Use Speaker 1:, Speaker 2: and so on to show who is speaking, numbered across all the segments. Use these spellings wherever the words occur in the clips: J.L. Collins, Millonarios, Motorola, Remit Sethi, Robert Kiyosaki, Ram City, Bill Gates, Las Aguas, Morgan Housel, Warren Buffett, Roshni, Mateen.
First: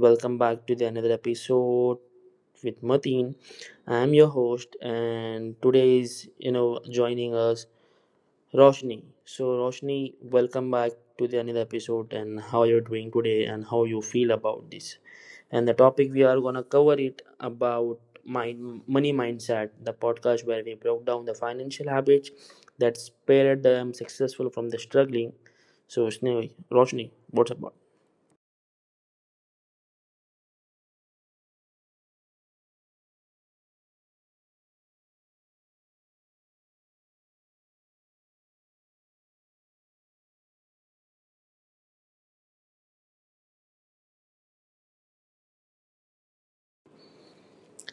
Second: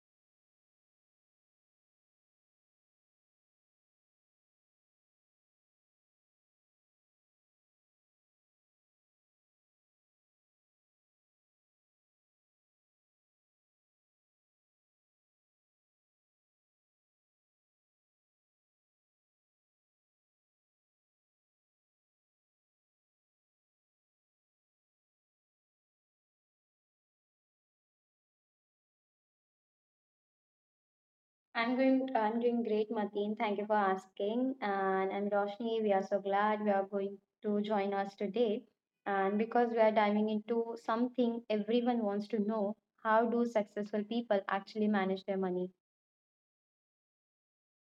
Speaker 1: welcome back to the another episode with Mateen. I'm your host and today is you know joining us Roshni. Roshni, welcome back to the another episode and how you're doing today and how you feel about this. And the topic we are gonna cover it about mind money mindset, the podcast where we broke down the financial habits that spared them successful from the struggling. So Roshni, what's about?
Speaker 2: I'm going. I'm doing great, Mateen. Thank you for asking. And I'm Roshni. We are so glad we are going to join us today. And because we are diving into something everyone wants to know, how do successful people actually manage their money?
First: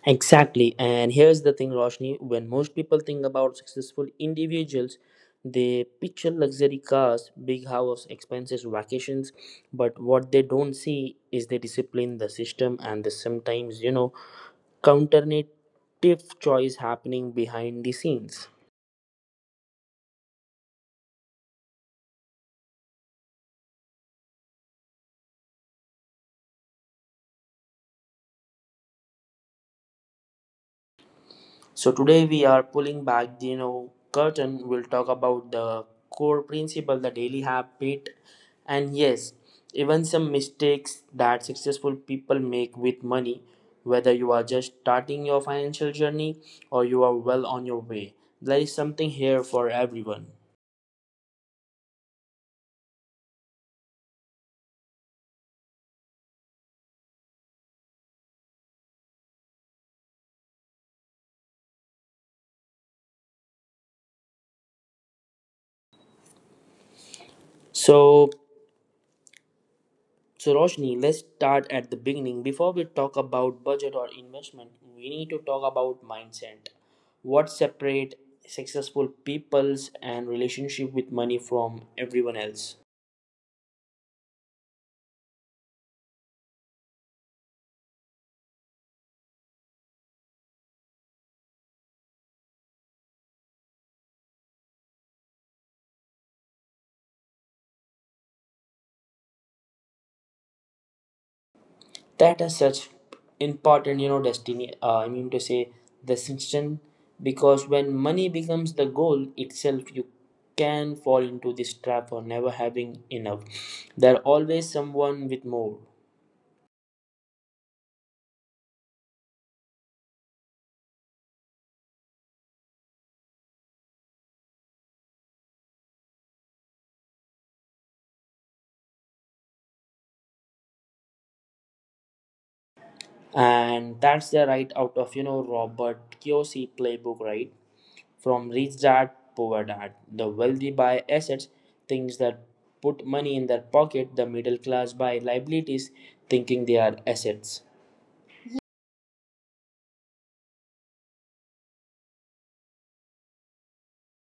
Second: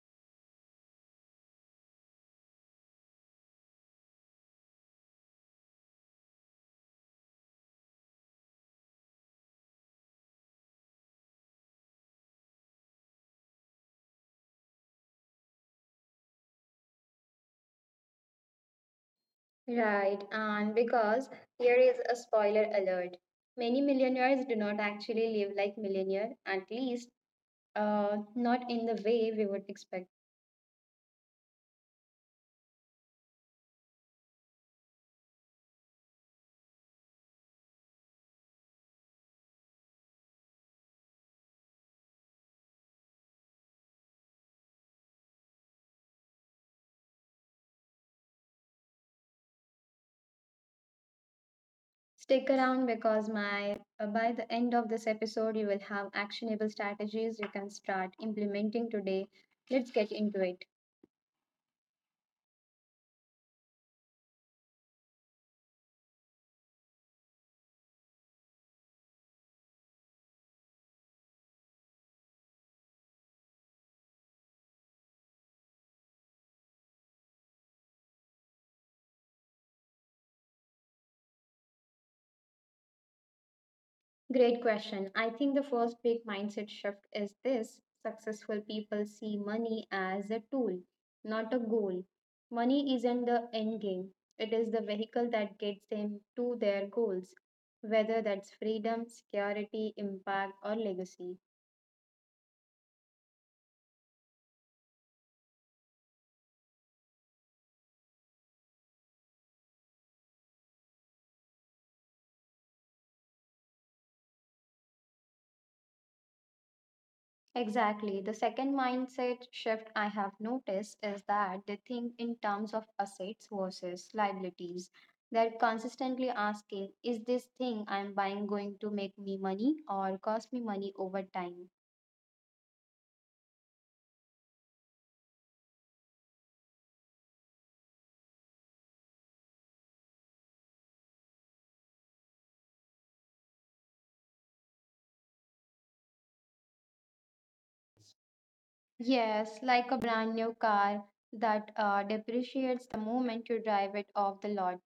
Speaker 1: Exactly. And here's the thing, Roshni, when most people think about successful individuals, they picture luxury cars, big house, expenses, vacations. But what they don't see is the discipline, the system, and the sometimes, counterintuitive choice happening behind the scenes.
Speaker 2: Right. And because here is a spoiler alert. Many millionaires do not actually live like millionaire, at least not in the way we would expect.
Speaker 1: So today we are pulling back the curtain. We'll talk about the core principle, the daily habit, and yes, even some mistakes that successful people make with money. Whether you are just starting your financial journey or you are well on your way, there is something here for everyone.
Speaker 2: Stick around because my by the end of this episode you will have actionable strategies you can start implementing today. Let's get into it.
Speaker 1: So So Roshni, let's start at the beginning. Before we talk about budget or investment, we need to talk about mindset. What separate successful people's and relationship with money from everyone else?
Speaker 2: Great question. I think the first big mindset shift is this. Successful people see money as a tool, not a goal. Money isn't the end game. It is the vehicle that gets them to their goals, whether that's freedom, security, impact or legacy.
Speaker 1: That is such important, you know, destiny. I mean to say distinction, because when money becomes the goal itself, you can fall into this trap of never having enough. There are always someone with more.
Speaker 2: Exactly. The second mindset shift I have noticed is that they think in terms of assets versus liabilities. They're consistently asking, is this thing I'm buying going to make me money or cost me money over time?
Speaker 1: And that's the right out of Robert Kiyosaki playbook, right? From Rich Dad, Poor Dad, the wealthy buy assets, things that put money in their pocket. The middle class buy liabilities, thinking they are assets.
Speaker 2: Yes, like a brand new car that depreciates the moment you drive it off the lot.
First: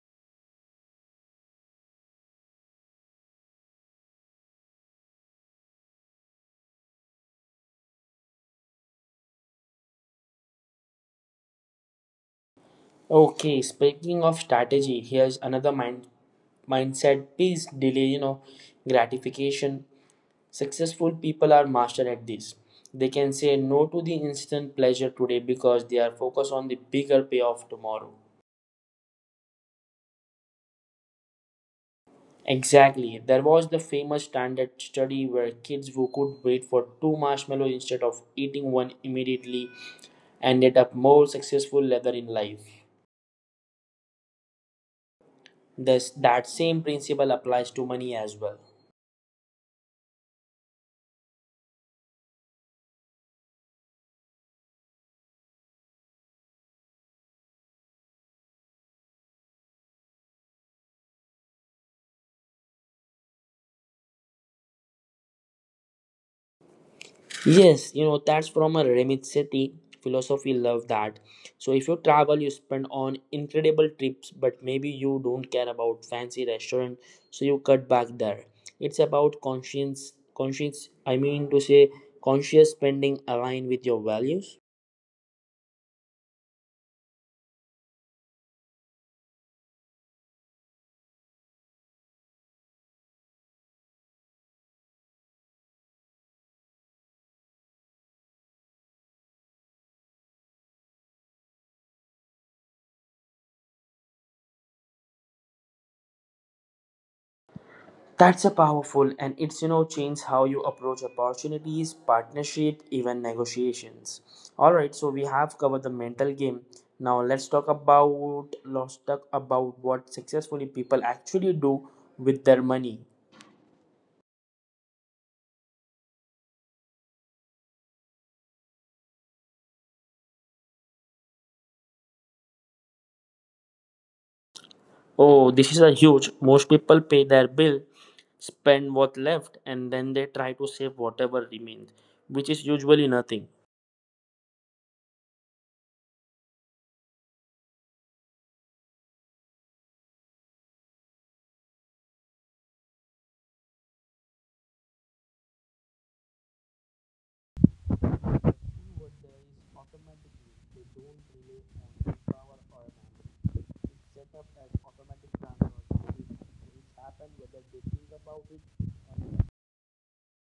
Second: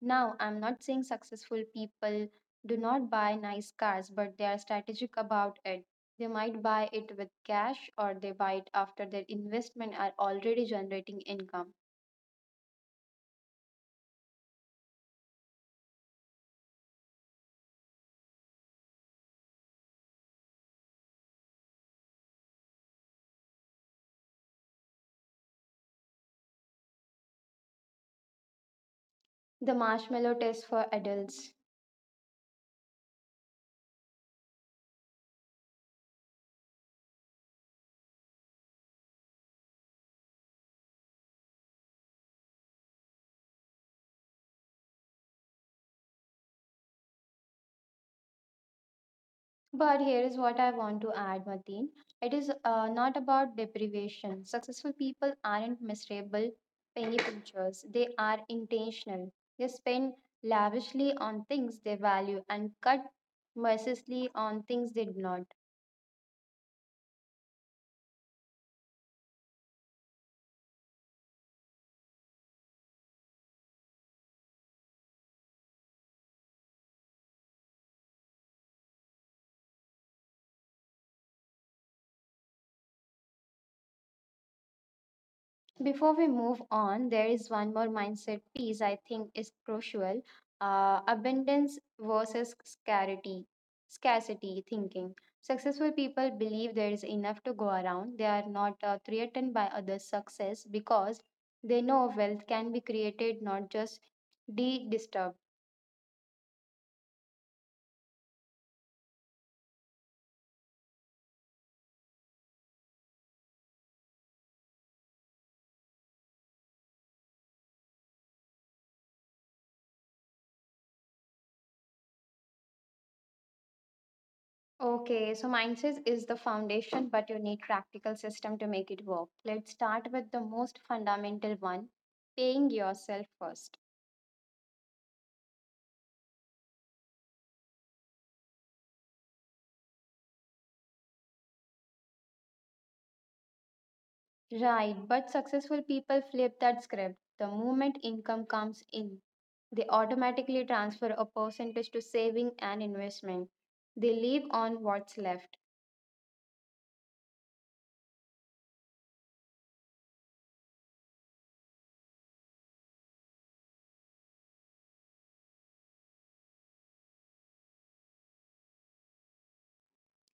Speaker 2: Now, I'm not saying successful people do not buy nice cars, but they are strategic about it. They might buy it with cash or they buy it after their investment are already generating income.
Speaker 1: Okay, speaking of strategy, here's another mindset piece: delay, gratification. Successful people are master at this. They can say no to the instant pleasure today because they are focused on the bigger payoff tomorrow.
Speaker 2: The marshmallow test for adults.
Speaker 1: Exactly. There was the famous standard study where kids who could wait for two marshmallows instead of eating one immediately ended up more successful later in life. That same principle applies to money as well.
Speaker 2: But here is what I want to add, Mateen. It is not about deprivation. Successful people aren't miserable, penny pinchers. They are intentional. They spend lavishly on things they value and cut mercilessly on things they do not.
Speaker 1: Yes, that's from a Remit Sethi philosophy. Love that. So, if you travel, you spend on incredible trips, but maybe you don't care about fancy restaurant, so you cut back there. It's about conscience, conscience, I mean to say, conscious spending aligned with your values.
Speaker 2: Before we move on, there is one more mindset piece I think is crucial abundance versus scarcity. Scarcity thinking. Successful people believe there is enough to go around. They are not threatened by others' success because they know wealth can be created, not just de disturbed.
Speaker 1: That's a powerful and it's change how you approach opportunities, partnership, even negotiations. Alright, so we have covered the mental game. Now let's talk about what successfully people actually do with their money.
Speaker 2: Okay, so mindset is the foundation, but you need practical system to make it work. Let's start with the most fundamental one paying yourself first.
Speaker 1: Oh, this is a huge. Most people pay their bill, spend what left, and then they try to save whatever remains, which is usually nothing.
Speaker 2: Right, but successful people flip that script. The moment income comes in, they automatically transfer a percentage to saving and investment. They leave on what's left.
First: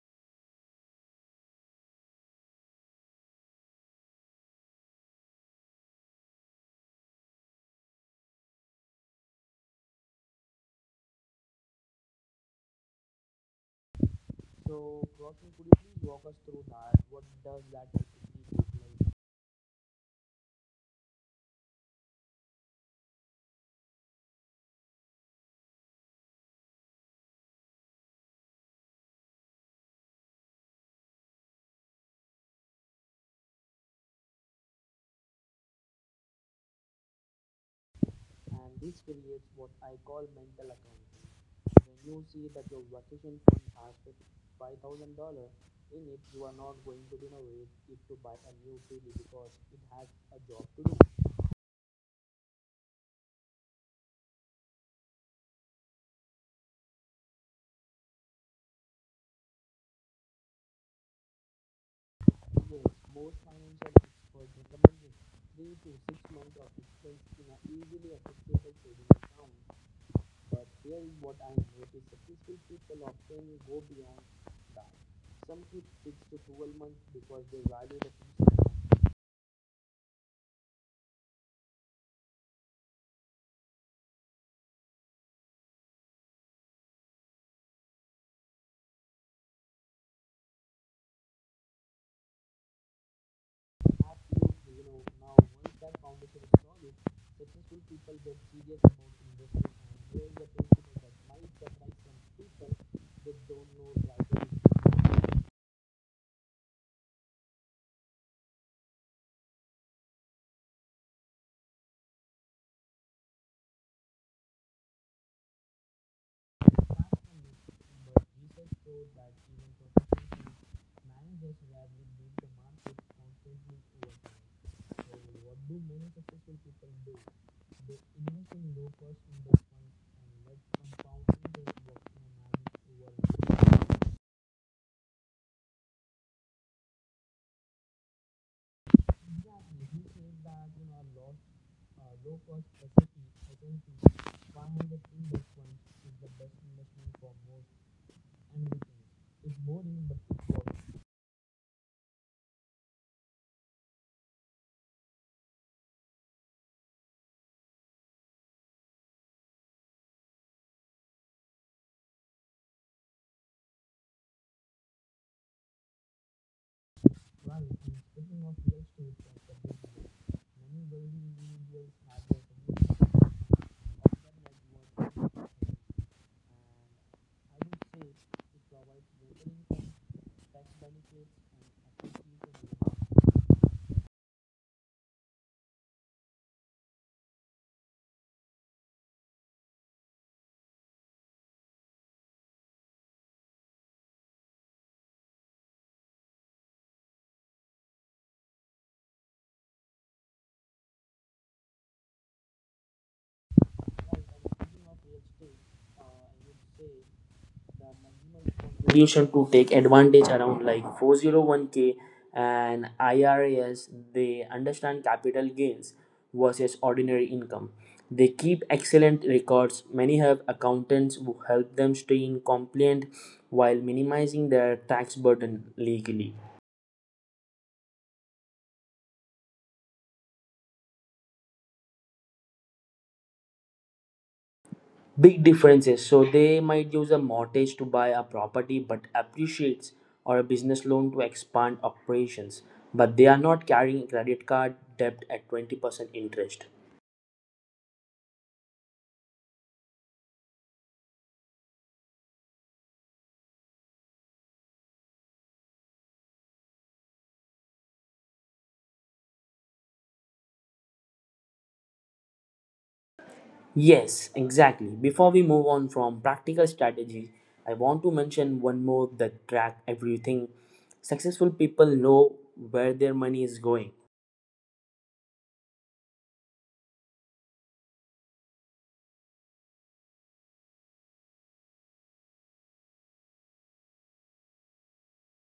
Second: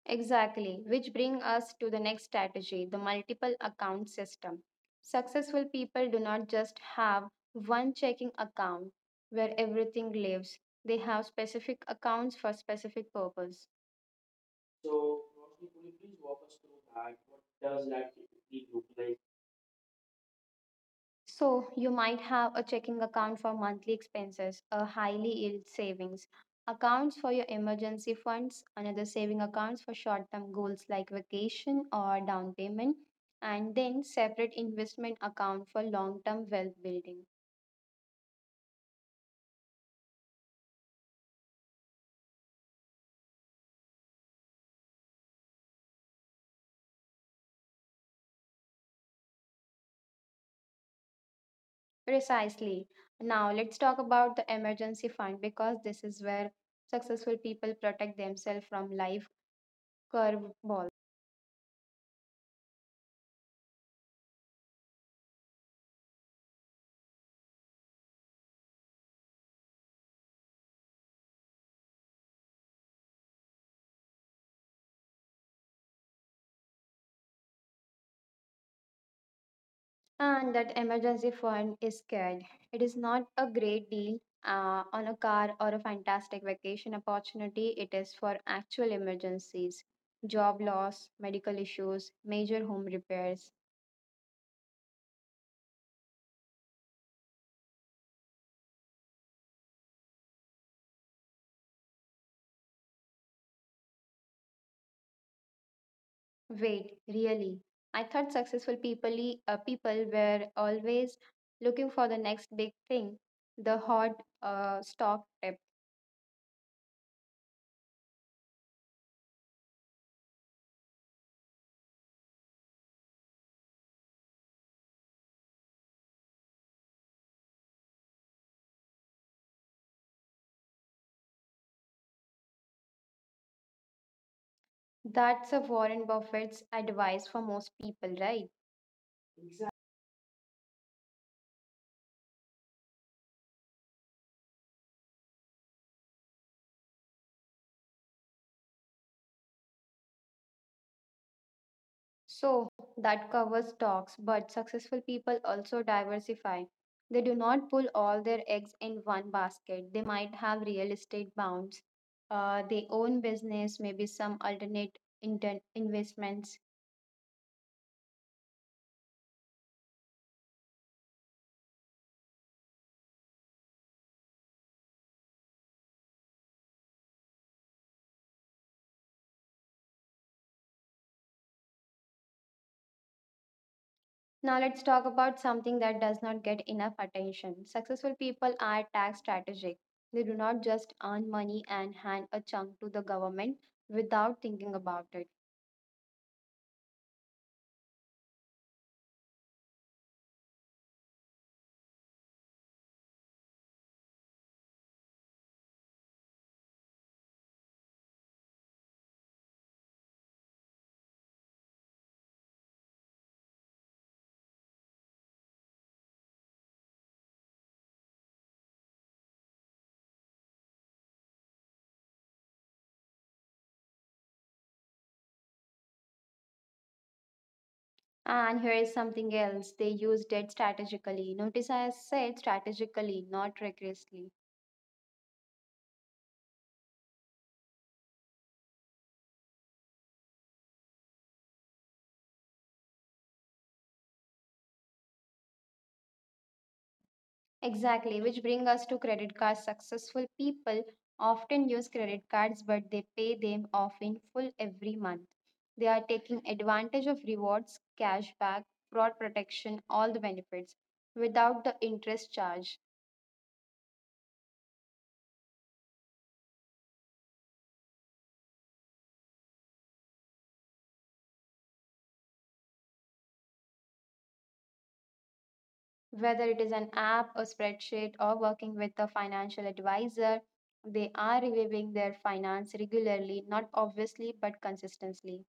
Speaker 2: Exactly, which brings us to the next strategy the multiple account system. Successful people do not just have one checking account where everything lives, they have specific accounts for specific purpose.
Speaker 1: So
Speaker 2: So,
Speaker 1: Roshni, could
Speaker 2: Roshni,
Speaker 1: you
Speaker 2: could you
Speaker 1: please
Speaker 2: please
Speaker 1: walk us
Speaker 2: walk us
Speaker 1: through
Speaker 2: through
Speaker 1: that?
Speaker 2: that?
Speaker 1: What
Speaker 2: What
Speaker 1: does that
Speaker 2: does that
Speaker 1: actually look
Speaker 2: typically look
Speaker 1: like?
Speaker 2: like? So, you might have a checking account for monthly expenses, a highly yield savings, accounts for your emergency funds, another saving accounts for short term goals like vacation or down payment, and then separate investment account for long term wealth building.
Speaker 1: In the you see that your vacation fund has $5,000 in it, you are not going to renovate it to buy a new TV because it has a job to do.
Speaker 2: Precisely. Now, let's talk about the emergency fund because this is where successful people protect themselves from life curveballs. And that emergency fund is scared. It is not a great deal on a car or a fantastic vacation opportunity. It is for actual emergencies job loss, medical issues, major home repairs. Wait, really? I thought people were always looking for the next big thing, the hot stock tip. That's a Warren Buffett's advice for most people, right? So that covers stocks, but successful people also diversify. They do not pull all their eggs in one basket. They might have real estate bonds. They own business, maybe some investments. Now let's talk about something that does not get enough attention. Successful people are tax strategic. They do not just earn money and hand a chunk to the government without thinking about it.
Speaker 1: Solution to take advantage around like 401k and IRAs, they understand capital gains versus ordinary income. They keep excellent records. Many have accountants who help them stay in compliant while minimizing their tax burden legally.
Speaker 2: And here is something else. They used it strategically. Notice I said strategically, not recklessly.
Speaker 1: Big differences. So they might use a mortgage to buy a property but appreciates or a business loan to expand operations. But they are not carrying a credit card debt at 20% interest.
Speaker 2: Exactly, which brings us to credit cards. Successful people often use credit cards, but they pay them off in full every month. They are taking advantage of rewards, cashback, fraud protection, all the benefits without the interest charge.
Speaker 1: Yes, exactly. Before we move on from practical strategy, I want to mention one more that track everything. Successful people know where their money is going.
Speaker 2: Whether it is an app, a spreadsheet, or working with a financial advisor, they are reviewing their finance regularly, not obviously, but consistently.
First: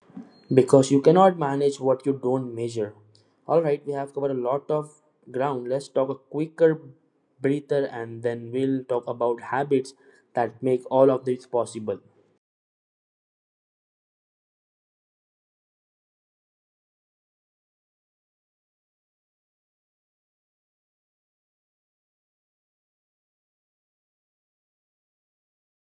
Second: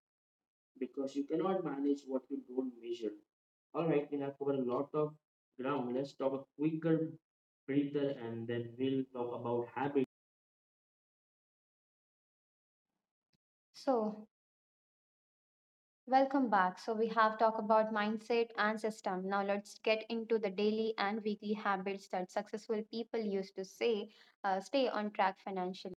Speaker 1: Because you
Speaker 2: Because you
Speaker 1: cannot
Speaker 2: cannot
Speaker 1: manage
Speaker 2: manage
Speaker 1: what you
Speaker 2: what you
Speaker 1: don't
Speaker 2: don't
Speaker 1: measure.
Speaker 2: measure.
Speaker 1: All right,
Speaker 2: All
Speaker 1: we
Speaker 2: right,
Speaker 1: have
Speaker 2: we
Speaker 1: covered a
Speaker 2: have covered a
Speaker 1: lot
Speaker 2: lot
Speaker 1: of
Speaker 2: of
Speaker 1: ground. Let's
Speaker 2: ground.
Speaker 1: talk
Speaker 2: Let's
Speaker 1: a
Speaker 2: talk a
Speaker 1: quicker
Speaker 2: quicker
Speaker 1: breather
Speaker 2: breather
Speaker 1: and
Speaker 2: and
Speaker 1: then
Speaker 2: then
Speaker 1: we'll
Speaker 2: we'll
Speaker 1: talk
Speaker 2: talk
Speaker 1: about
Speaker 2: about
Speaker 1: habits
Speaker 2: habit.
Speaker 1: that make all of this possible.
Speaker 2: So, welcome back. So, we have talked about mindset and system. Now, let's get into the daily and weekly habits that successful people use to say stay on track financially.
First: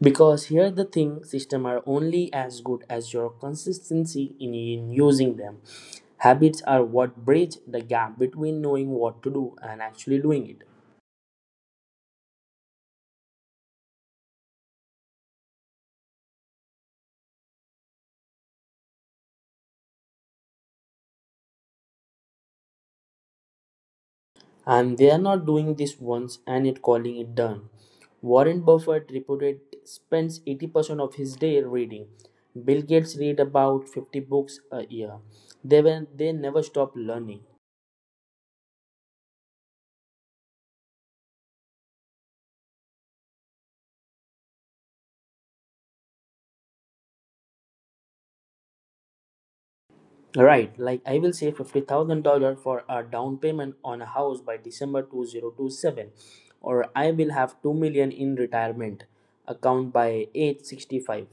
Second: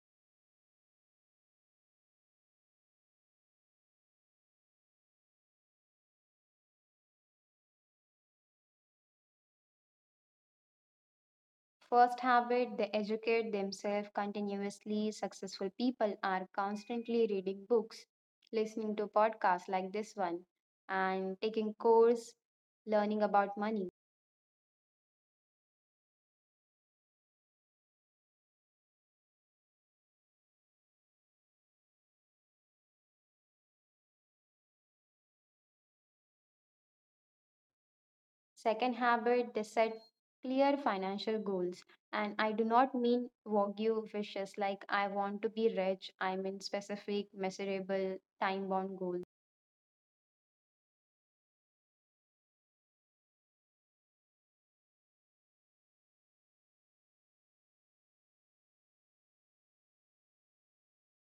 Speaker 1: Because here the thing system are only as good as your consistency in using them. Habits are what bridge the gap between knowing what to do and actually doing it.
Speaker 2: First habit, they educate themselves continuously. Successful people are constantly reading books, listening to podcasts like this one, and taking course, learning about money.
Speaker 1: And they are not doing this once and it calling it done. Warren Buffett reported spends 80% of his day reading. Bill Gates read about 50 books a year. They never stop learning.
Speaker 2: Second habit, they set clear financial goals. And I do not mean Wagyu wishes like I want to be rich. I mean specific, measurable, time bound goals.
Speaker 1: Right, like I will save $50,000 for a down payment on a house by December 2027 or I will have 2 million in retirement account by age 65.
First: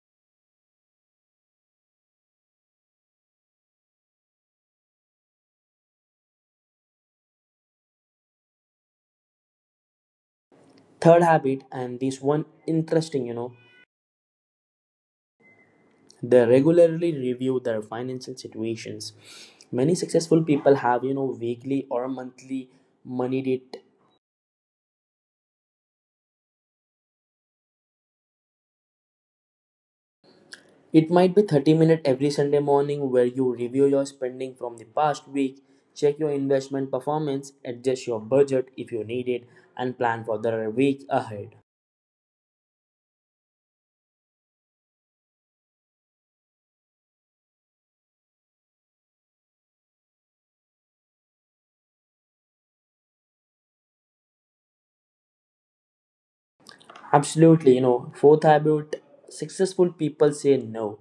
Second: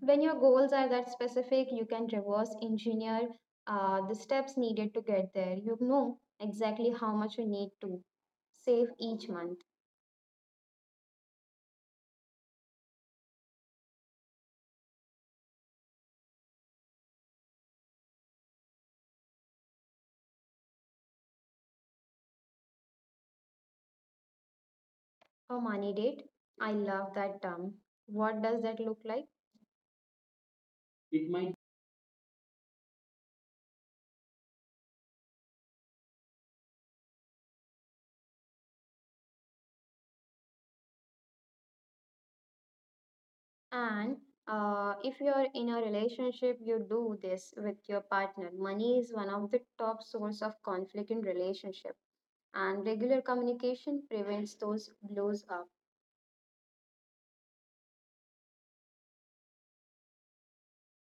Speaker 2: When your goals are that specific, you can reverse engineer the steps needed to get there. You know exactly how much you need to save each month.
Speaker 1: Third habit and this one interesting, they regularly review their financial situations. Many successful people have weekly or monthly money date.
Speaker 2: A money date. I love that term. What does that look like?
Speaker 1: It
Speaker 2: It
Speaker 1: might be
Speaker 2: might.
Speaker 1: 30 minutes every Sunday morning where you review your spending from the past week, check your investment performance, adjust your budget if you need it, and plan for the week ahead.
Speaker 2: And if you're in a relationship, you do this with your partner. Money is one of the top source of conflict in relationship, and regular communication prevents those blows up.
Speaker 1: Absolutely. Fourth habit, successful people say no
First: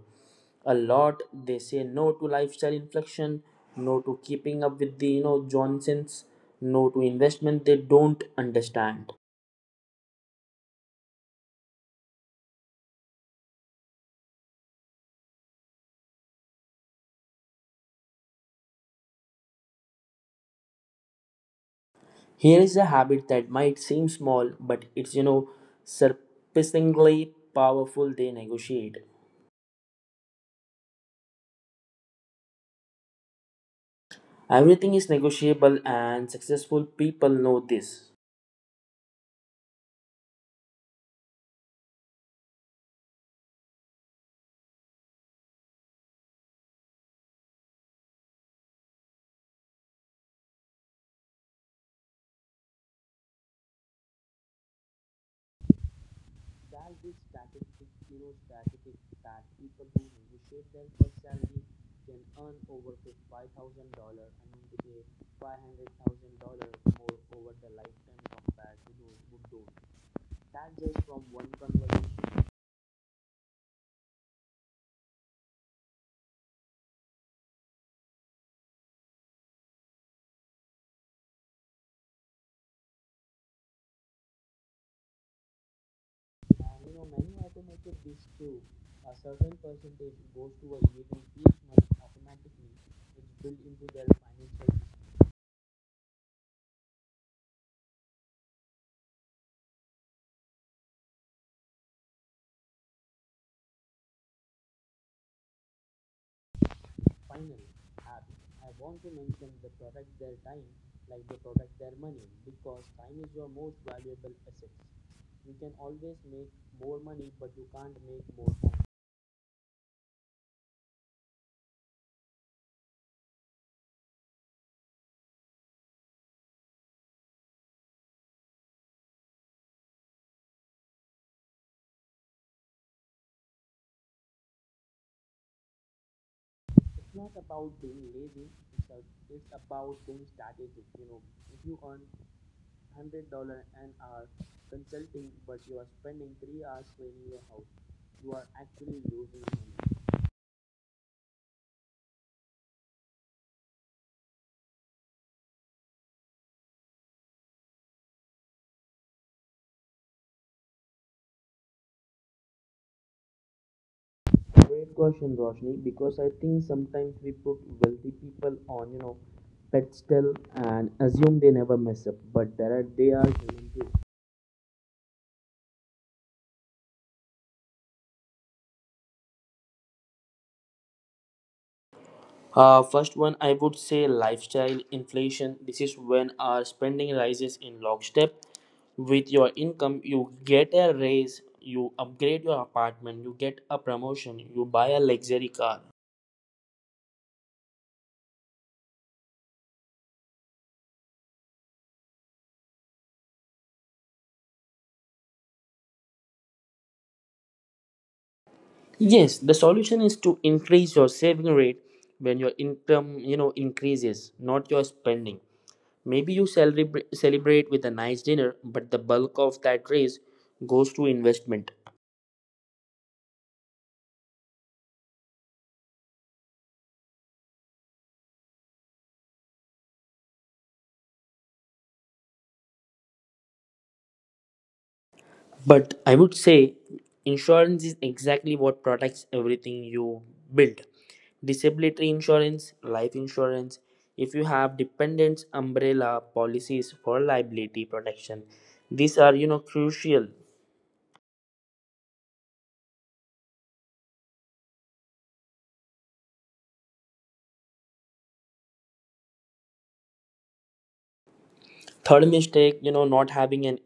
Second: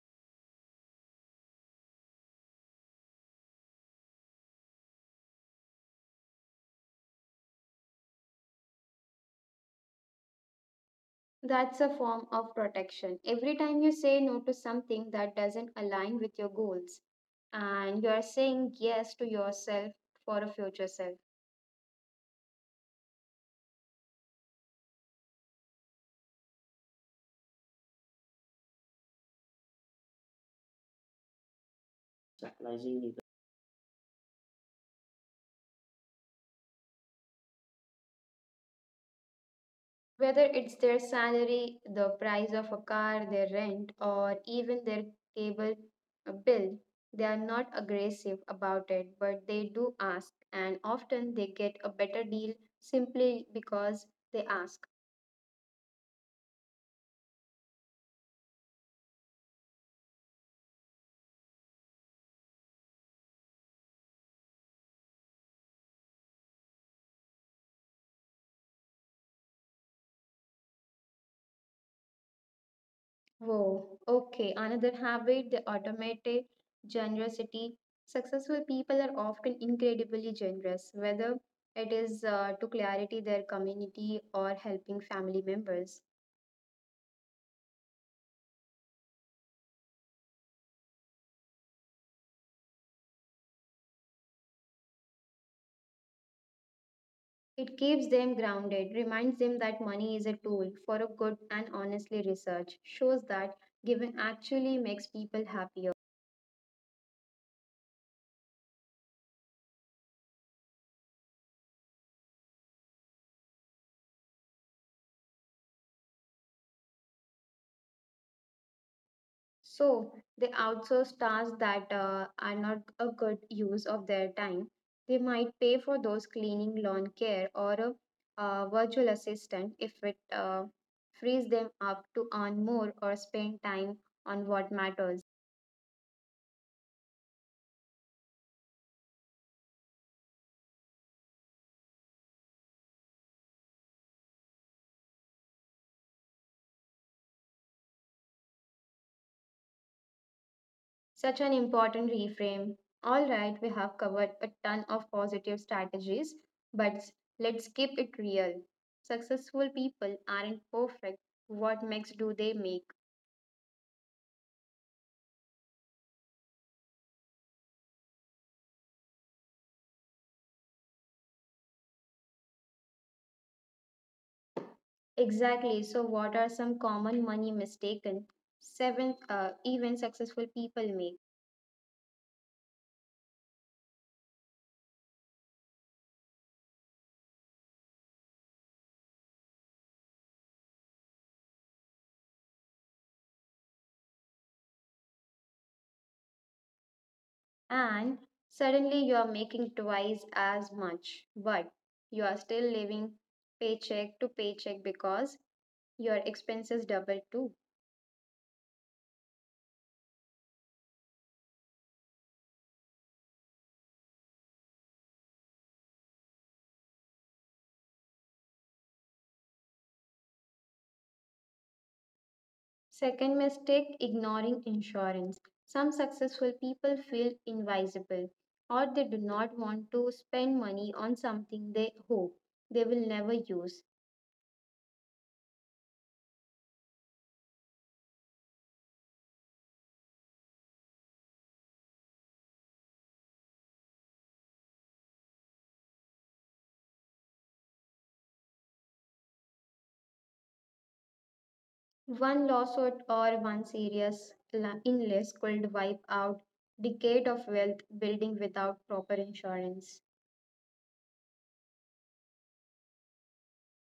Speaker 1: a lot. They say no to lifestyle inflection, no to keeping up with the Johnsons, no to investment they don't understand.
Speaker 2: That's a form of protection. Every time you say no to something that doesn't align with your goals, and you are saying yes to yourself for a future self.
Speaker 1: Here is a habit that might seem small, but it's surprisingly powerful. They negotiate. Everything is negotiable, and successful people know this.
Speaker 2: Whether it's their salary, the price of a car, their rent, or even their cable bill, they are not aggressive about it, but they do ask, and often they get a better deal simply because they ask. Whoa, okay. Another habit, the automated generosity. Successful people are often incredibly generous, whether it is to clarity their community or helping family members. It keeps them grounded, reminds them that money is a tool for a good and honestly research, shows that giving actually makes people happier.
Speaker 1: Like the product their money because time is your most valuable asset. You can always make more money, but you can't make more time.
Speaker 2: So they outsource tasks that are not a good use of their time. They might pay for those cleaning, lawn care, or a virtual assistant if it frees them up to earn more or spend time on what matters.
Speaker 1: It's not about being lazy. It's, a, it's about being strategic. If you earn $100 an hour consulting, but you are spending 3 hours cleaning your house, you are actually losing money.
Speaker 2: Such an important reframe. All right, we have covered a ton of positive strategies, but let's keep it real. Successful people aren't perfect. What makes do they make?
Speaker 1: Great question, Roshni, because I think sometimes we put wealthy people on, pedestal and assume they never mess up, but there are they are human too.
Speaker 2: Exactly. So, what are some common money mistaken seven even successful people make?
Speaker 1: First one, I would say lifestyle inflation. This is when our spending rises in lockstep with your income. You get a raise, you upgrade your apartment, you get a promotion, you buy a luxury car.
Speaker 2: And suddenly you are making twice as much, but you are still living paycheck to paycheck because your expenses double too.
Speaker 1: Yes, the solution is to increase your saving rate when your income, increases, not your spending. Maybe you celebrate with a nice dinner, but the bulk of that raise goes to investment.
Speaker 2: Second mistake, ignoring insurance. Some successful people feel invisible or they do not want to spend money on something they hope they will never use.
Speaker 1: But I would say insurance is exactly what protects everything you build. Disability insurance, life insurance. If you have dependents, umbrella policies for liability protection. These are, crucial.
Speaker 2: One lawsuit or one illness could wipe out decade of wealth building without proper insurance.
Speaker 1: Third mistake, not having an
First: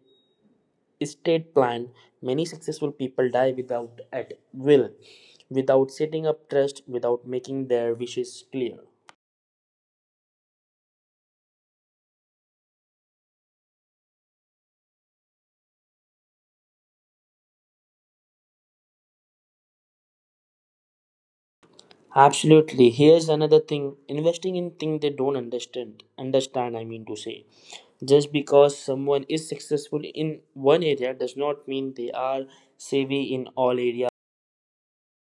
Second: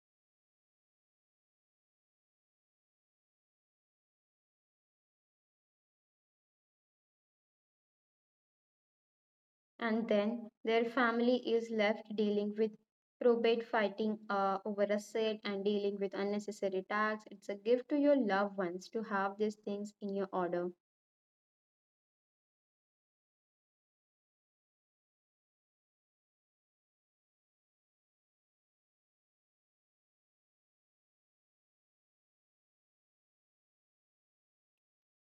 Speaker 1: estate plan. Many successful people die without at will, without setting up trust, without making their wishes clear.
Speaker 2: And then their family is left dealing with probate fighting over a sale and dealing with unnecessary tax. It's a gift to your loved ones to have these things in your order.
Speaker 1: Absolutely. Here's another thing investing in things they don't understand. Understand, I mean to say. Just because someone is successful in one area does not mean they are savvy in all areas.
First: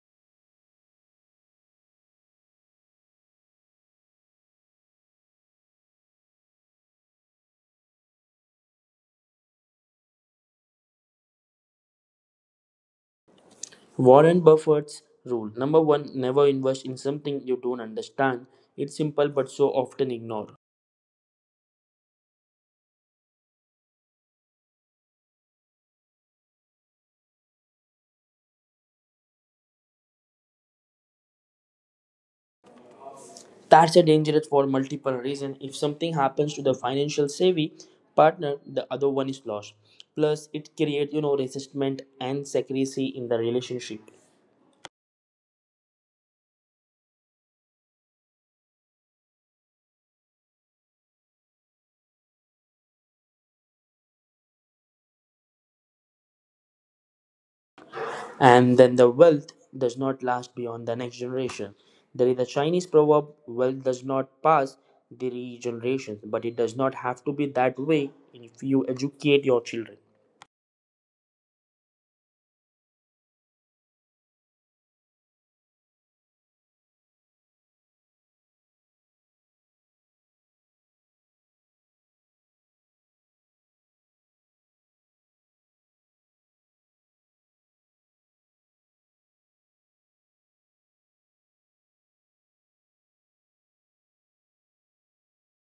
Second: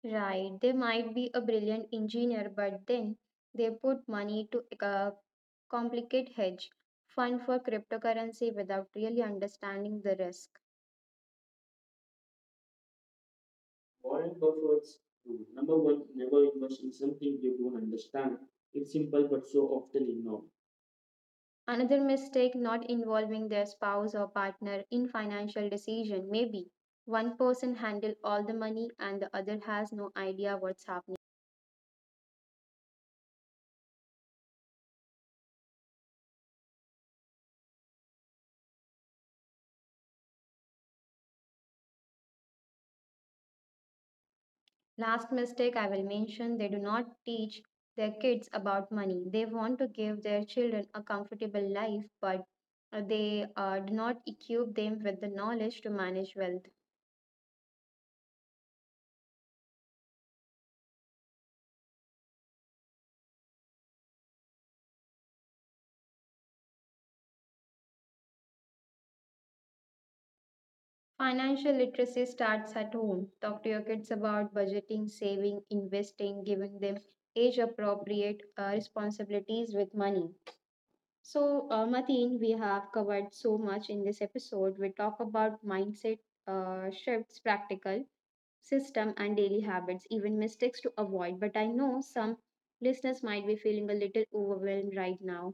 Speaker 2: Right, they might be a brilliant engineer, but then they put money to a complicate hedge fund for cryptocurrency without really understanding the risk. Warren
Speaker 1: Warren
Speaker 2: Buffett's
Speaker 1: Buffett's
Speaker 2: rule
Speaker 1: rule
Speaker 2: number
Speaker 1: number
Speaker 2: one
Speaker 1: one,
Speaker 2: never
Speaker 1: never
Speaker 2: invest
Speaker 1: invest
Speaker 2: in
Speaker 1: in
Speaker 2: something
Speaker 1: something
Speaker 2: you
Speaker 1: you don't
Speaker 2: don't understand.
Speaker 1: understand.
Speaker 2: It's
Speaker 1: It's
Speaker 2: simple
Speaker 1: simple
Speaker 2: but
Speaker 1: but
Speaker 2: so
Speaker 1: so
Speaker 2: often
Speaker 1: often
Speaker 2: ignored.
Speaker 1: ignored.
Speaker 2: Another mistake not involving their spouse or partner in financial decision. Maybe one person handle all the money and the other has no idea what's happening.
Speaker 1: That's a dangerous for multiple reasons. If something happens to the financial savvy partner, the other one is lost. Plus, it creates, resentment and secrecy in the relationship.
Speaker 2: Last mistake I will mention they do not teach their kids about money. They want to give their children a comfortable life, but they do not equip them with the knowledge to manage wealth.
Speaker 1: And then the wealth does not last beyond the next generation. There is a Chinese proverb wealth does not pass the generations, but it does not have to be that way if you educate your children.
Speaker 2: Financial literacy starts at home. Talk to your kids about budgeting, saving, investing, giving them age appropriate responsibilities with money. So, Mateen, we have covered so much in this episode. We talk about mindset shifts, practical system and daily habits, even mistakes to avoid. But I know some listeners might be feeling a little overwhelmed right now.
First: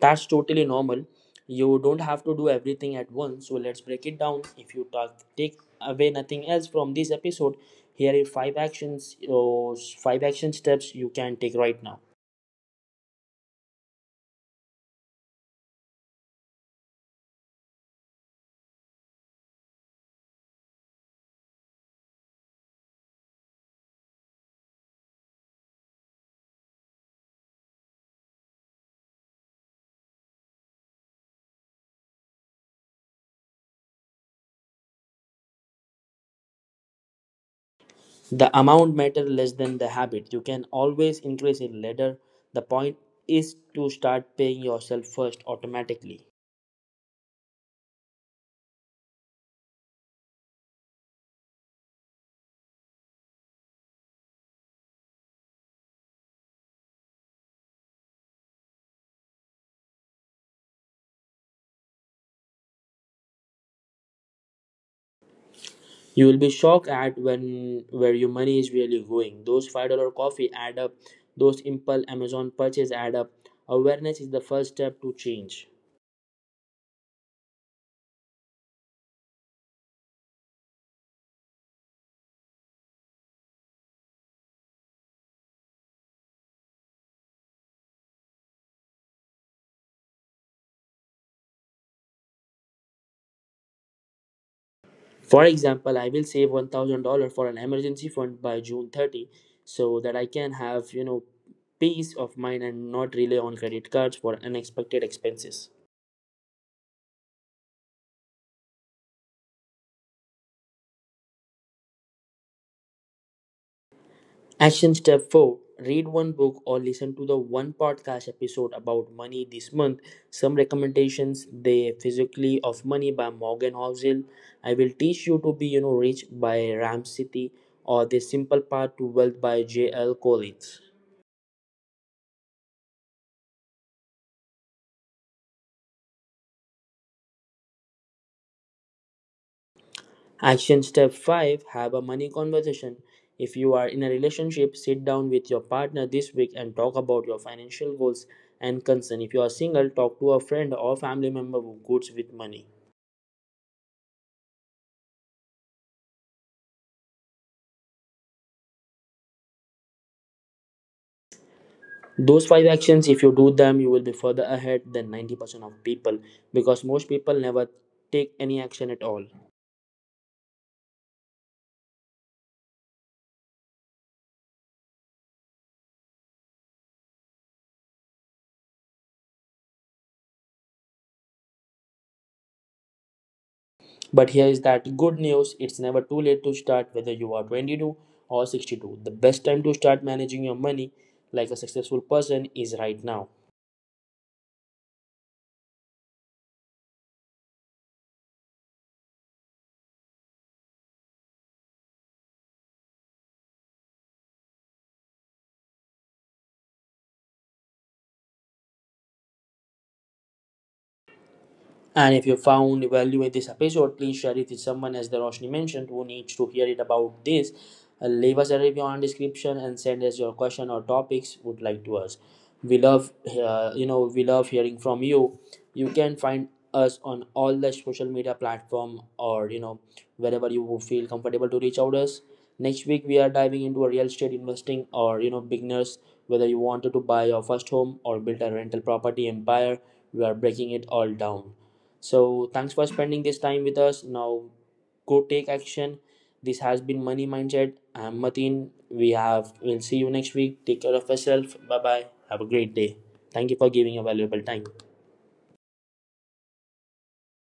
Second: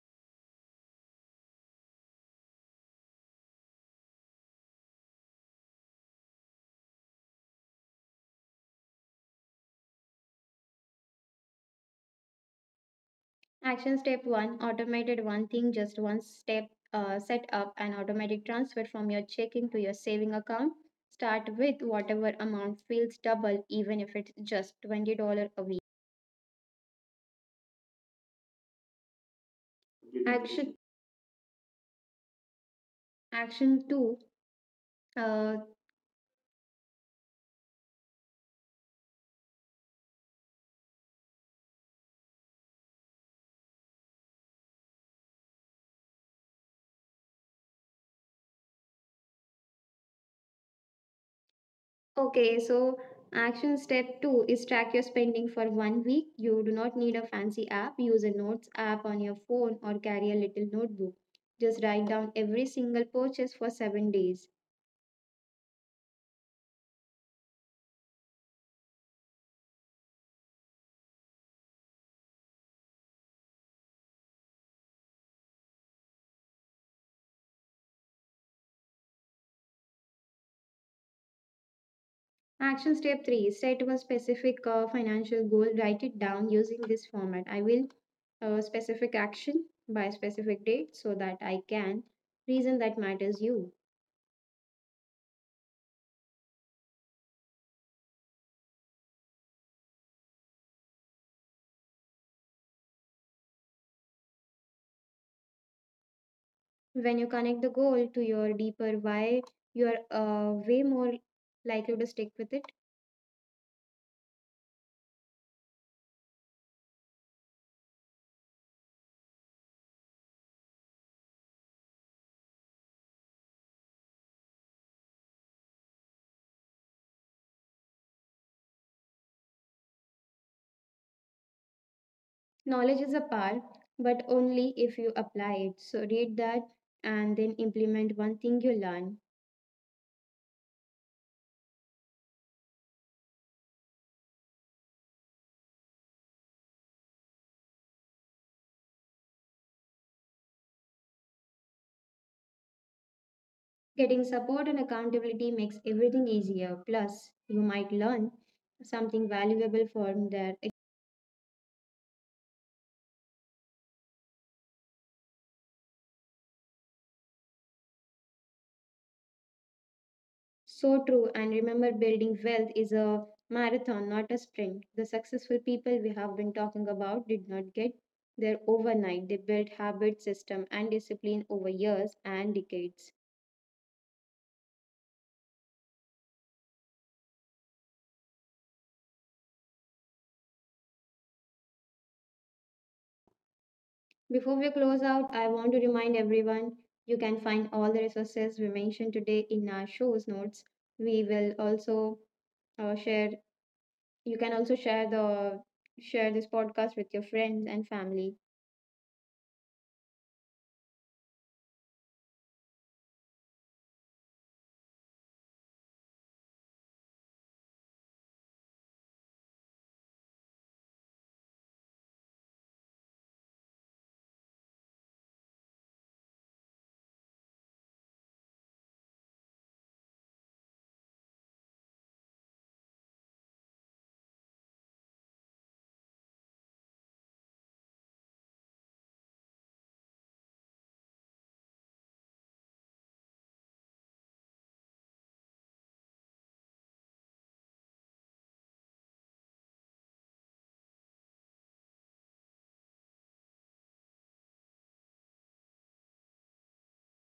Speaker 1: That's totally normal. You don't have to do everything at once, so let's break it down. If you talk, take away nothing else from this episode, here are five action steps you can take right now.
Speaker 2: Action step one automated one thing, just one step. Set up an automatic transfer from your checking to your saving account. Start with whatever amount feels double, even if it's just $20 a week. Action action two, uh,
Speaker 1: The amount matter less than the habit. You can always increase it later. The point is to start paying yourself first automatically.
Speaker 2: Okay, so action step two is track your spending for one week. You do not need a fancy app. Use a notes app on your phone or carry a little notebook. Just write down every single purchase for 7 days.
Speaker 1: You will be shocked at when where your money is really going. Those $5 coffee add up. Those impulse Amazon purchase add up. Awareness is the first step to change.
Speaker 2: Action step three set a specific financial goal. Write it down using this format. I will specific action by specific date so that I can reason that matters you.
Speaker 1: For example, I will save $1,000 for an emergency fund by June 30, so that I can have peace of mind and not rely on credit cards for unexpected expenses.
Speaker 2: When you connect the goal to your deeper why, you are way more likely to stick with it.
Speaker 1: Action step 4, read one book or listen to the one podcast episode about money this month. Some recommendations: The Physically of Money by Morgan Housel. I will teach you to be rich by Ram City or The Simple Path to Wealth by J.L. Collins.
Speaker 2: Knowledge is a power, but only if you apply it. So read that and then implement one thing you learn.
Speaker 1: Action step 5, have a money conversation. If you are in a relationship, sit down with your partner this week and talk about your financial goals and concern. If you are single, talk to a friend or family member who goes with money.
Speaker 2: Getting support and accountability makes everything easier. Plus, you might learn something valuable from there.
Speaker 1: Those five actions, if you do them you will be further ahead than 90% of people because most people never take any action at all.
Speaker 2: So true. And remember, building wealth is a marathon, not a sprint. The successful people we have been talking about did not get there overnight. They built habit, system, and discipline over years and decades.
Speaker 1: But here is that good news, it's never too late to start whether you are 22 or 62, the best time to start managing your money like a successful person is right now.
Speaker 2: Before we close out, I want to remind everyone you can find all the resources we mentioned today in our show's notes. We will also share. You can also share the share this podcast with your friends and family.
Speaker 1: And if you found value in this episode, please share it with someone, as the Roshni mentioned, who needs to hear it about this. Leave us a review on description and send us your question or topics would like to us. We love, we love hearing from you. You can find us on all the social media platform or wherever you feel comfortable to reach out us. Next week we are diving into a real estate investing or beginners whether you wanted to buy your first home or build a rental property empire. We are breaking it all down. So thanks for spending this time with us. Now go take action. This has been Money Mindset. I'm Mateen. We'll see you next week. Take care of yourself. Bye bye. Have a great day. Thank you for giving a valuable time.